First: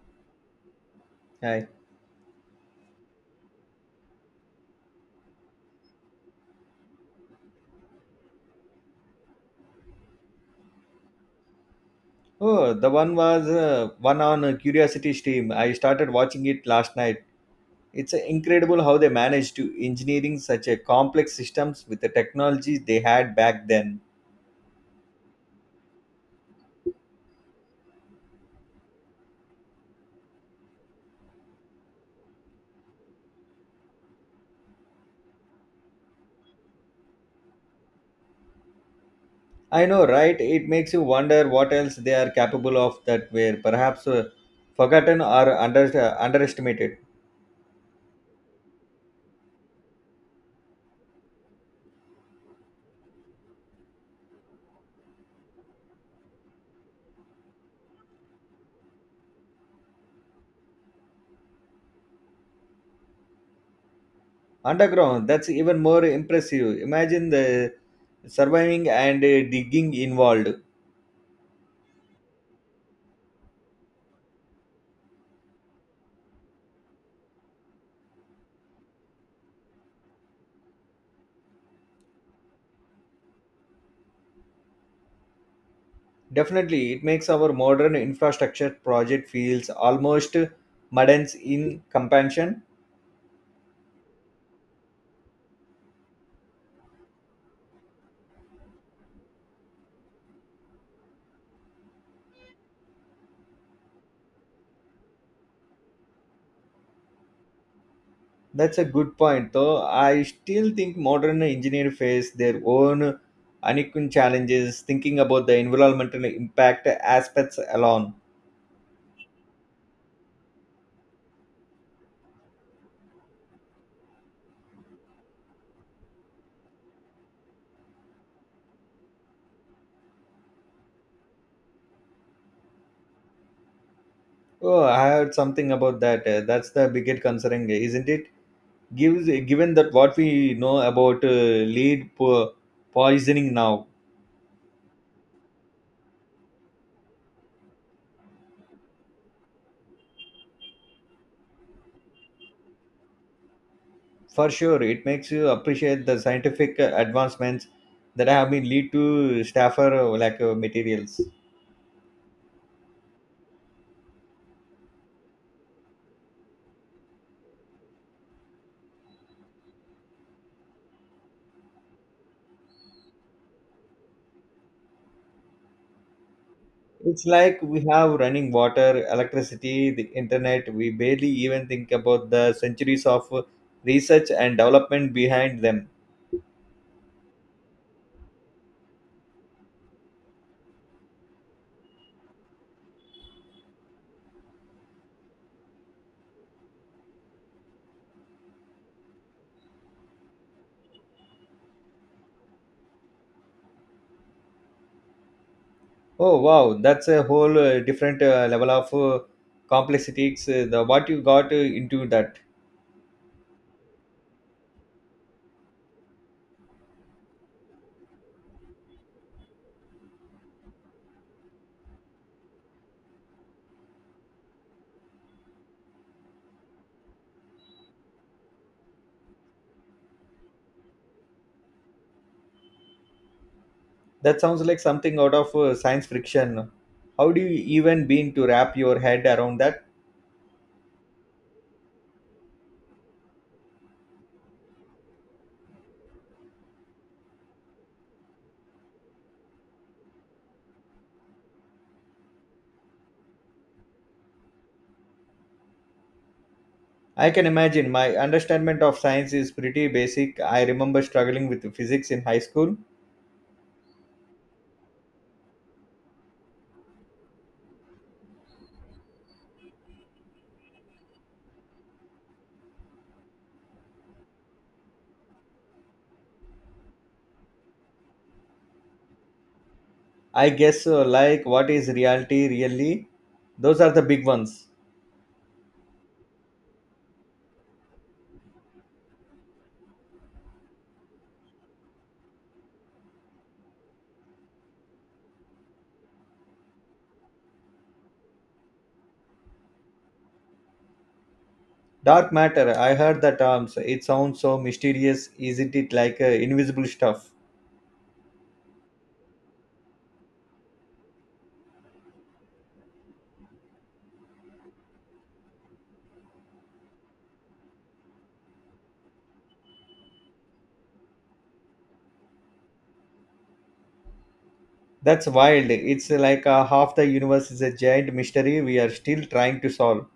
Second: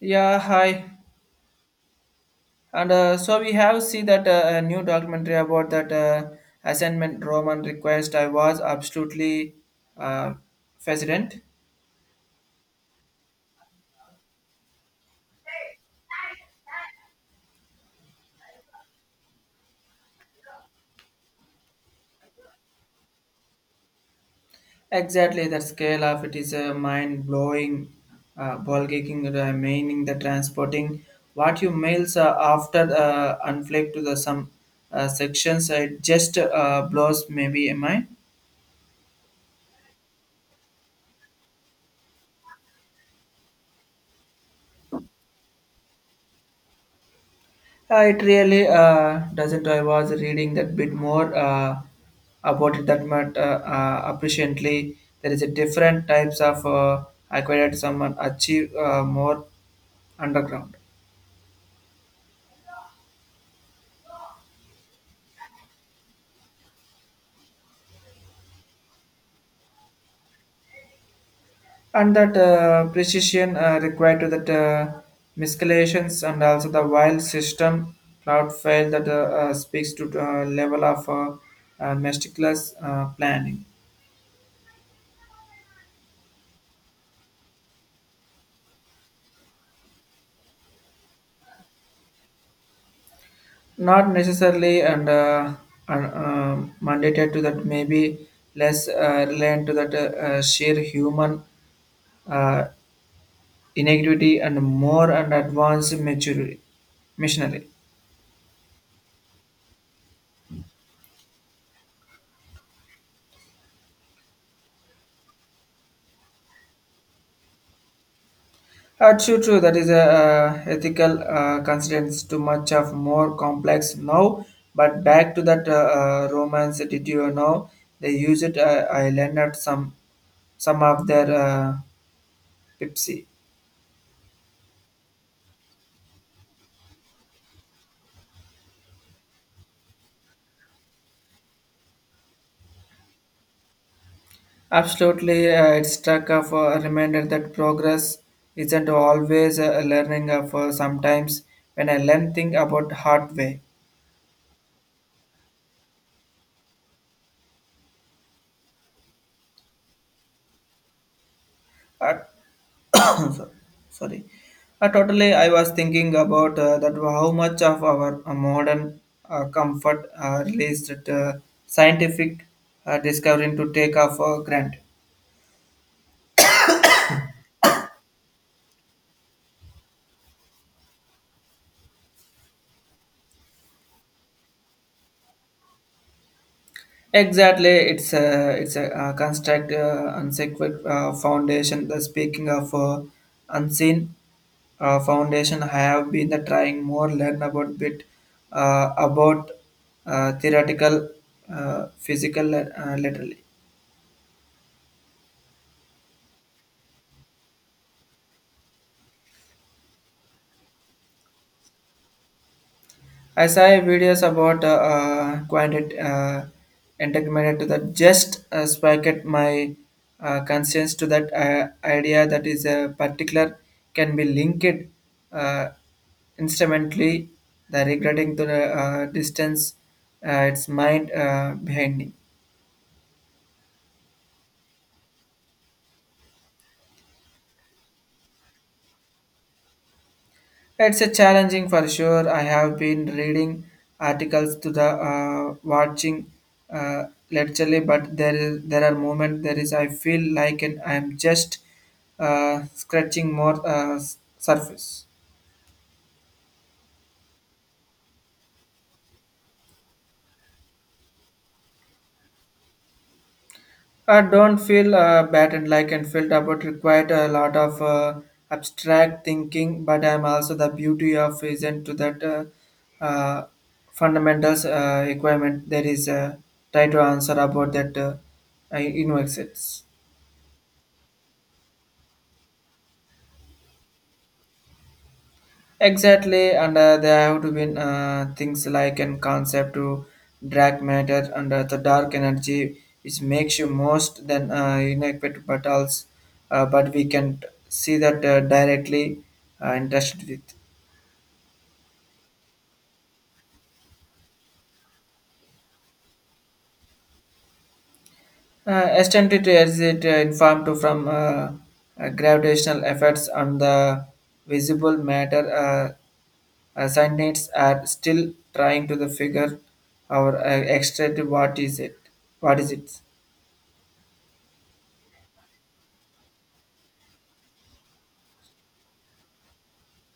Yeah, hi. Hi. And so we have seen that a new documentary about that assignment Roman request. I was absolutely uh, fascinated. Oh, the one was one on Curiosity Stream. I started watching it last night. It's incredible how they managed to engineering such a complex systems with the technologies they had back then. Exactly, the scale of it is mind blowing, ball kicking, meaning the transporting what you mails after unflake to the some sections. It just blows, maybe, am I? I know, right? It makes you wonder what else they are capable of that were perhaps forgotten or underestimated. It really doesn't. I was reading that bit more about it that much appreciably. There is a different types of acquired someone achieve more underground, Underground, that's even more impressive. Imagine the surviving and digging involved. and that precision required to that miscalculations and also the wild system cloud fail that speaks to level of meticulous planning. Definitely, it makes our modern infrastructure project feels almost mundane in comparison. Not necessarily, and mandated to that maybe less reliant to that sheer human uh, inequity and more and advanced maturity missionary. That's a good point, though. I still think modern engineers face their own unequal challenges thinking about the environmental impact aspects alone. That's true, true. That is a ethical constraints too much of more complex now. But back to that romance, did you know they use it? I learned at some of their Pepsi. Oh, I heard something about that. That's the biggest concern, isn't it? Given that what we know about poisoning now. Absolutely, it struck of a reminder that progress isn't always a learning of sometimes when I learn thing about hard way. For sure, it makes you appreciate the scientific advancements that have been lead to staffer like materials. Uh, sorry. Sorry. Totally, I was thinking about that how much of our modern comfort released scientific discovering to take off granted. It's like we have running water, electricity, the internet. We barely even think about the centuries of research and development behind them. Exactly, it's a construct unsacred foundation. The speaking of unseen foundation, I have been trying more learn about bit about theoretical, physical, literally. Oh wow, that's a whole different level of complexity. The what you got into that. I saw videos about quantity entanglement to that just sparked my conscience to that idea that is a particular can be linked uh, instrumentally the regretting to the distance its mind behind. That sounds like something out of science fiction. How do you even begin to wrap your head around that? It's a challenging for sure. I have been reading articles to the watching uh, literally, but there are moments there is I feel like an, I'm just scratching more surface. I can imagine my understanding of science is pretty basic. I remember struggling with physics in high school. I don't feel bad and like and felt about required a lot of abstract thinking, but I'm also the beauty of isn't to that uh, fundamentals requirement. There is a try to answer about that in exits. I guess like what is reality really? Those are the big ones. Exactly, and there have to be things like an concept to drag matter and the dark energy, which makes you most than inadequate, but also, but we can see that directly interested with. Dark matter, I heard the terms. It sounds so mysterious, isn't it? Like invisible stuff. Extended as it informed to from gravitational effects on the visible matter, scientists are still trying to the figure our extract what is it, what is it. That's wild. It's like half the universe is a giant mystery we are still trying to solve.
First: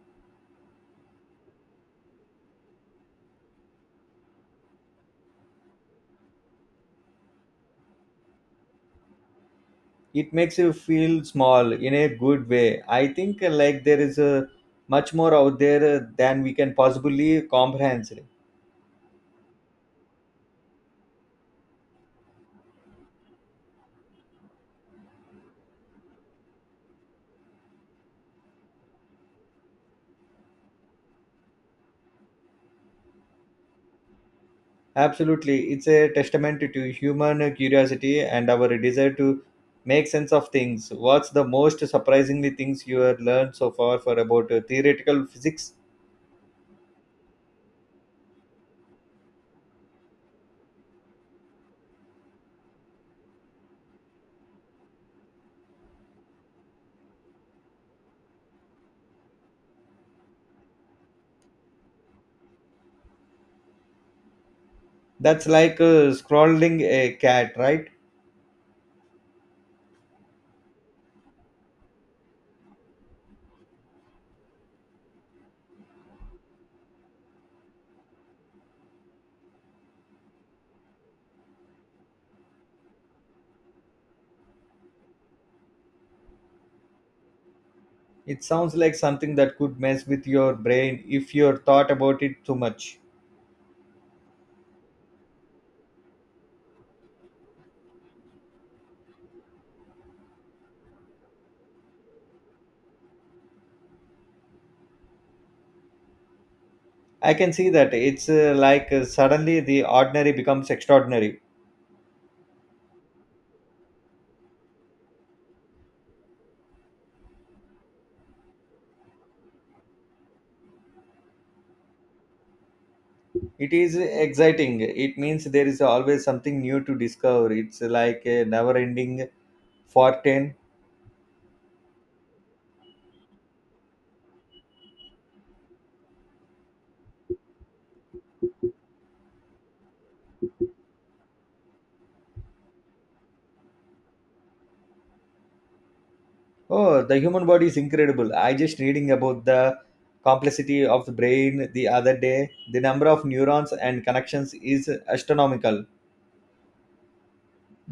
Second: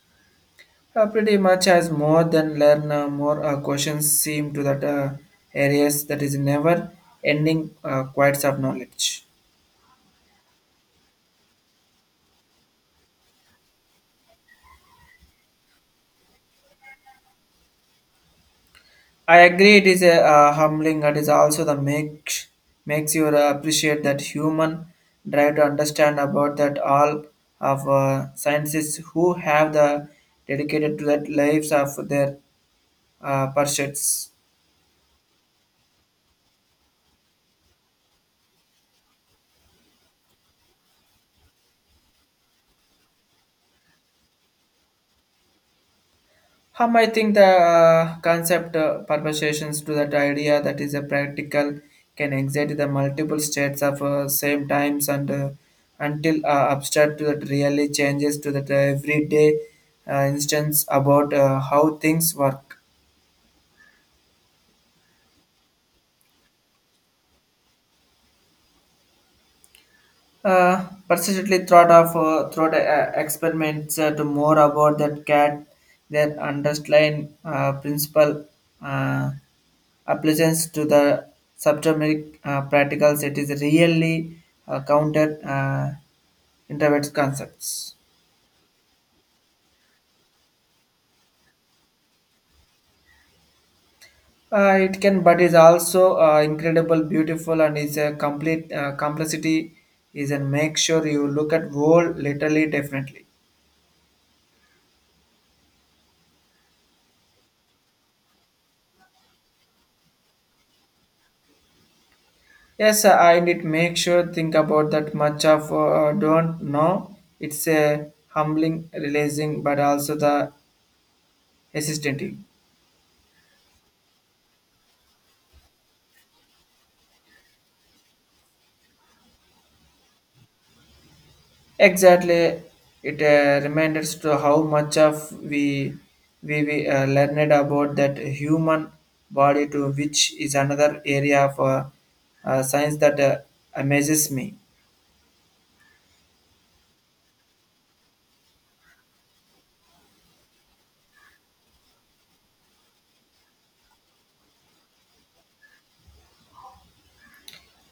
Pretty much as more than learn, more questions seem to that areas that is never ending quite of knowledge. It makes you feel small in a good way. I think like there is much more out there than we can possibly comprehend. I agree it is a humbling. It is also the makes you appreciate that human drive to understand about that all of scientists who have the dedicated to that lives of their pursuits. Absolutely. It's a testament to human curiosity and our desire to make sense of things. What's the most surprisingly things you have learned so far for about theoretical physics? I think the concept permutations to that idea that is a practical can exert the multiple states of same times and until abstract to that really changes to that everyday instance about how things work. That's like scrolling a cat, right? Persistently thought of throughout experiments to more about that cat, their underlying principle uh, applications to the subatomic practicals. It is really counter internet concepts. It sounds like something that could mess with your brain if you're thought about it too much. It can, but is also incredible, beautiful, and is a complete complexity. Is and make sure you look at whole literally differently. I can see that. It's like suddenly the ordinary becomes extraordinary. Yes, I did make sure think about that much of don't know. It's a humbling, releasing, but also the hesitating. It is exciting. It means there is always something new to discover. It's like a never ending Fortin. Exactly, it reminds to how much of we we learned about that human body, to which is another area of science that amazes me. Oh, the human body is incredible. I just reading about the complexity of the brain the other day. The number of neurons and connections is astronomical.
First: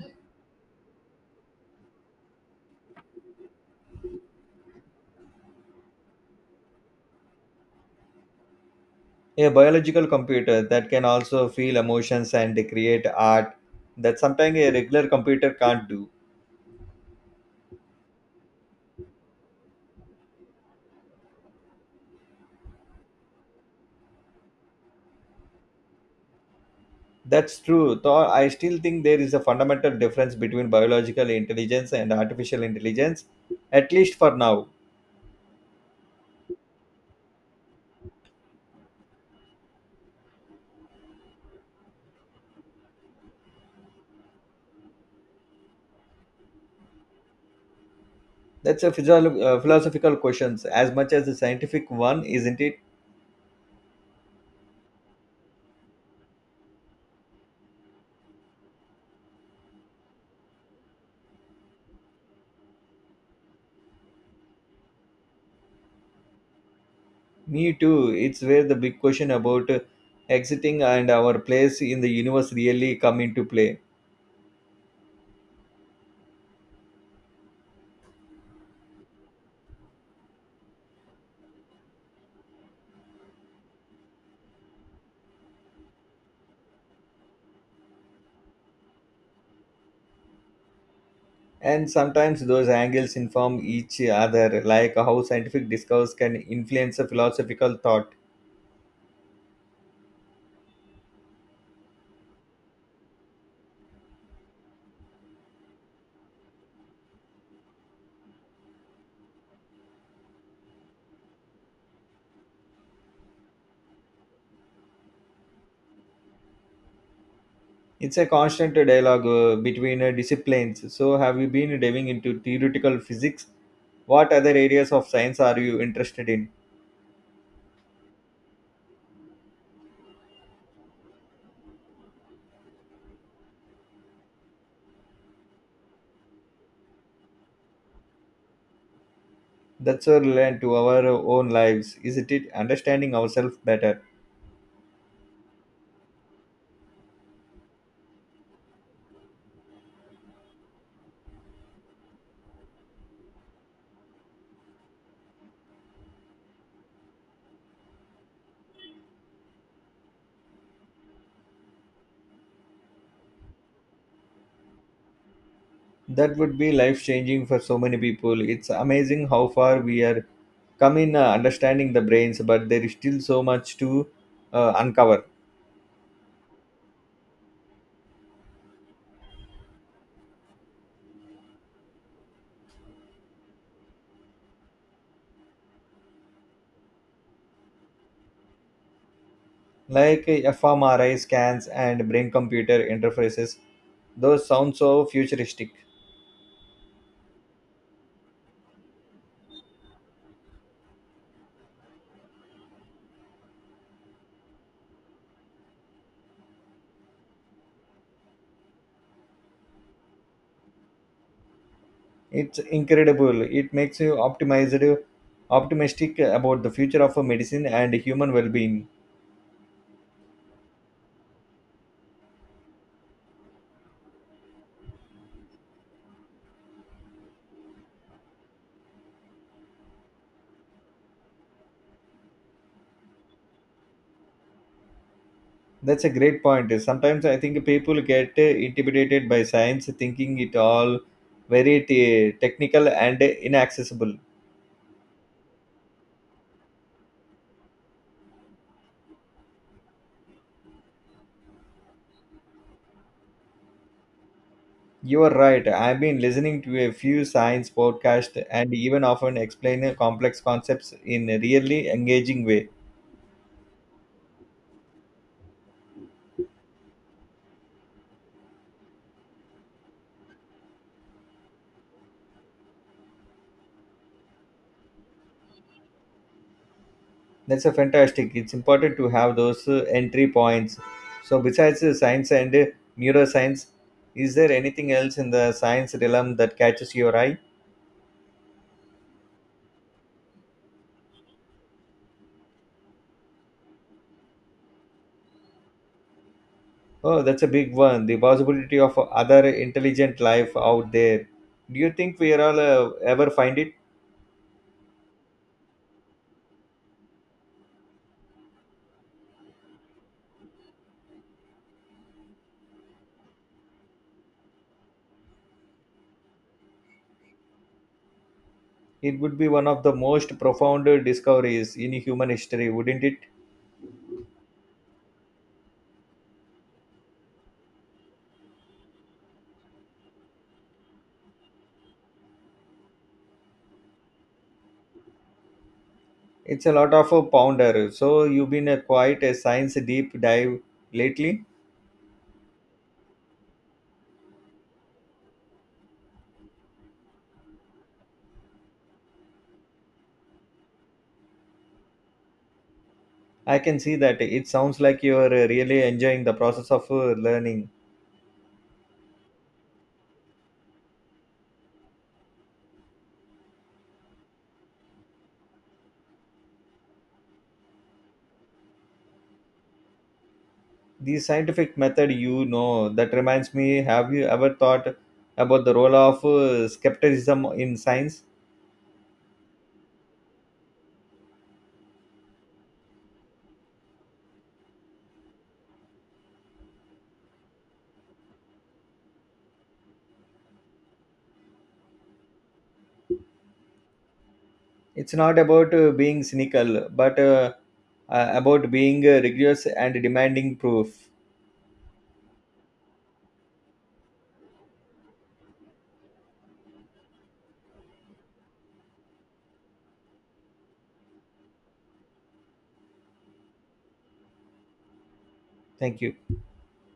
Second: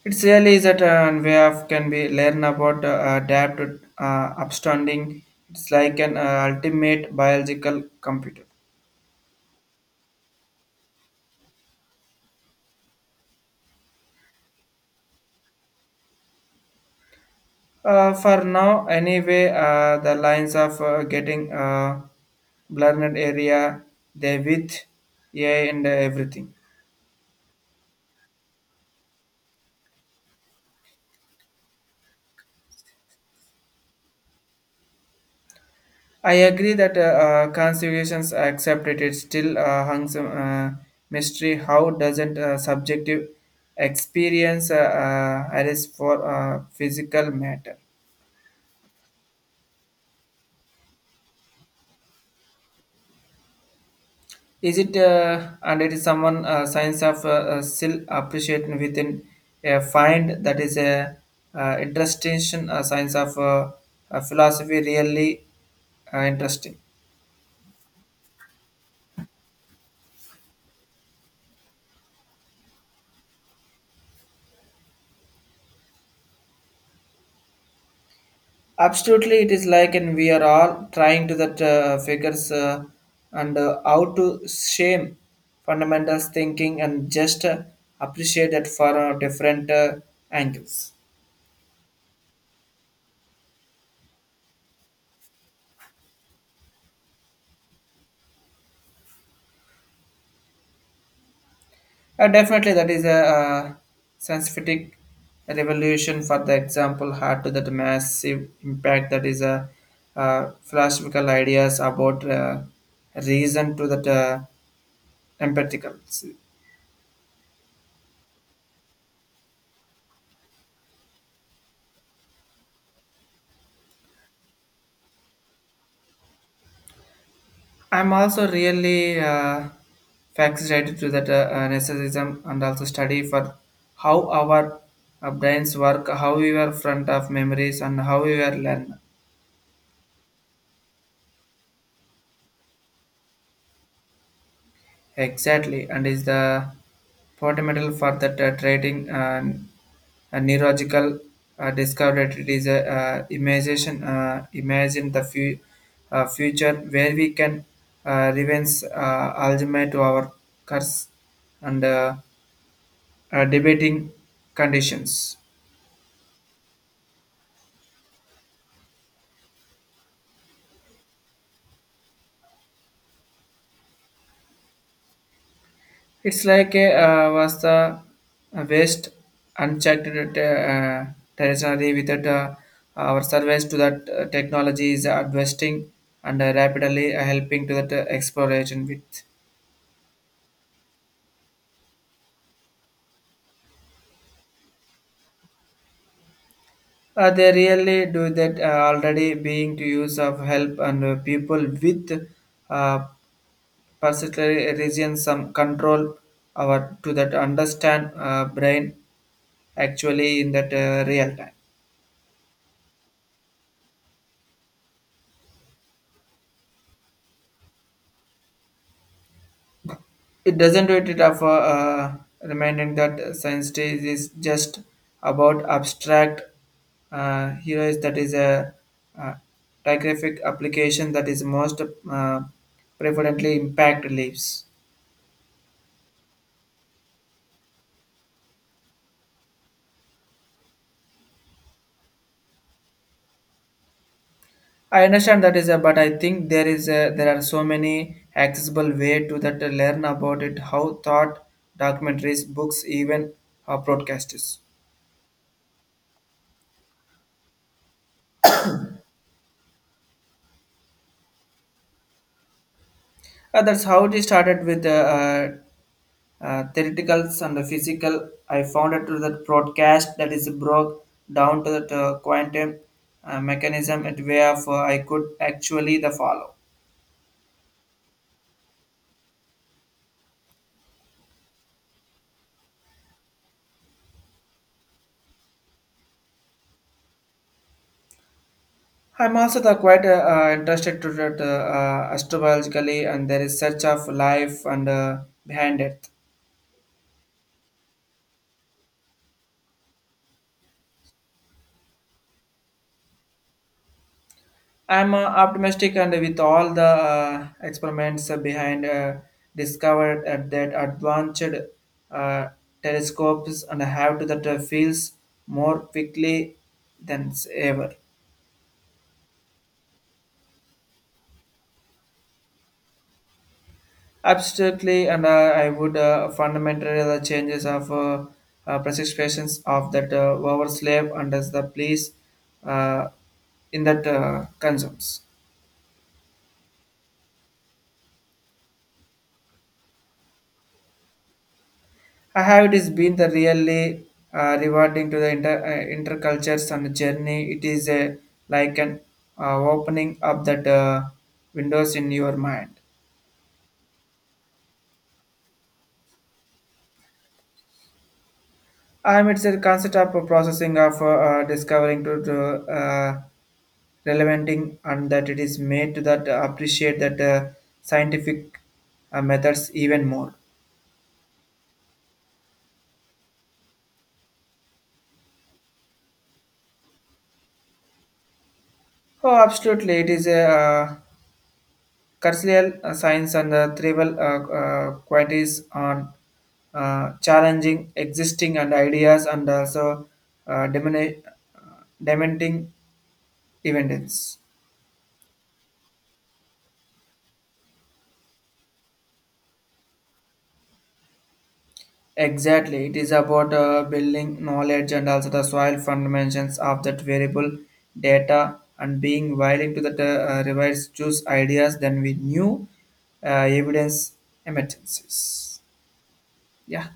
It's really is that and way of can be learn about adapt upstanding. It's like an ultimate biological computer. A biological computer that can also feel emotions and create art that sometimes a regular computer can't do. For now, anyway, the lines of getting blurred area, they with AI and everything. That's true. Though I still think there is a fundamental difference between biological intelligence and artificial intelligence, at least for now. I agree that constitutions accepted it still hangs mystery. How doesn't subjective experience arise for physical matter? That's a philosophical question as much as a scientific one, isn't it? Is it and it is someone science of still appreciating within a find that is a interesting science of philosophy really interesting. Me too. It's where the big question about exiting and our place in the universe really come into play. Absolutely, it is like and we are all trying to that figures and how to shame fundamentals thinking and just appreciate that for different angles. And sometimes those angles inform each other, like how scientific discourse can influence a philosophical thought. Definitely, that is a scientific revolution. For the example, had to that massive impact that is a philosophical ideas about reason to that empathical. It's a constant dialogue between disciplines. So, have you been diving into theoretical physics? What other areas of science are you interested in? I'm also really fascinated to that narcissism and also study for how our brains work, how we are front of memories, and how we are learn. That's relevant to our own lives, isn't it? Understanding ourselves better. Exactly, and is the fundamental for that trading. And neurological discovered it is a imagination imagine the future where we can revenge ultimate to our curse and debating conditions. That would be life changing for so many people. It's amazing how far we are come in understanding the brains, but there is still so much to uncover. It's like a was the waste unchecked uh, territory without our service to that technology is advancing and rapidly helping to that exploration with. Like fMRI scans and brain computer interfaces, those sound so futuristic. They really do that already being to use of help and people with uh, particular regions some control our to that understand brain actually in that real time. It's incredible. It makes you optimized, optimistic about the future of medicine and human well being. It doesn't do it of reminding that science day is just about abstract heroes that is a uh, digraphic application that is most uh, preferably impact leaves. That's a great point. Sometimes I think people get intimidated by science, thinking it all very technical and inaccessible. I understand that is a, but I think there are so many accessible way to that to learn about it. How thought documentaries, books, even broadcasters. You are right. I've been listening to a few science podcasts and even often explain complex concepts in a really engaging way. That's how it started with the theoreticals and the physical. I found it through that broadcast that is broke down to the quantum mechanism. It way of I could actually the follow. That's a fantastic. It's important to have those entry points. So, besides science and neuroscience, is there anything else in the science realm that catches your eye? I'm also the quite interested to that astrologically, and there is search of life and behind it. Oh, that's a big one. The possibility of other intelligent life out there. Do you think we are all ever find it? I'm optimistic, and with all the experiments behind discovered at that advanced uh, telescopes, and have to that feels more quickly than ever. It would be one of the most profound discoveries in human history, wouldn't it? Absolutely, and I would fundamentally the changes of prescriptions of that our slave and as the police uh, in that consumes. It's a lot of a pounder. So you've been a quite a science deep dive lately. I have it has been the really rewarding to the intercultures and journey. It is a like an opening up that windows in your mind. I can see that. It sounds like you are really enjoying the process of learning. It's a concept of a processing of discovering to uh, relevanting and that it is made to that appreciate that scientific methods even more. The scientific method, you know, that reminds me. Have you ever thought about the role of skepticism in science? Oh, absolutely! It is a cultural science and the tribal qualities on challenging existing and ideas and also uh, demoni- uh, dementing evidence. It's not about being cynical, but about being rigorous and demanding proof. Exactly, it is about building knowledge and also the soil fundamentals of that variable data and being willing to the revise choose ideas than we knew evidence emergencies. Thank you. Yeah.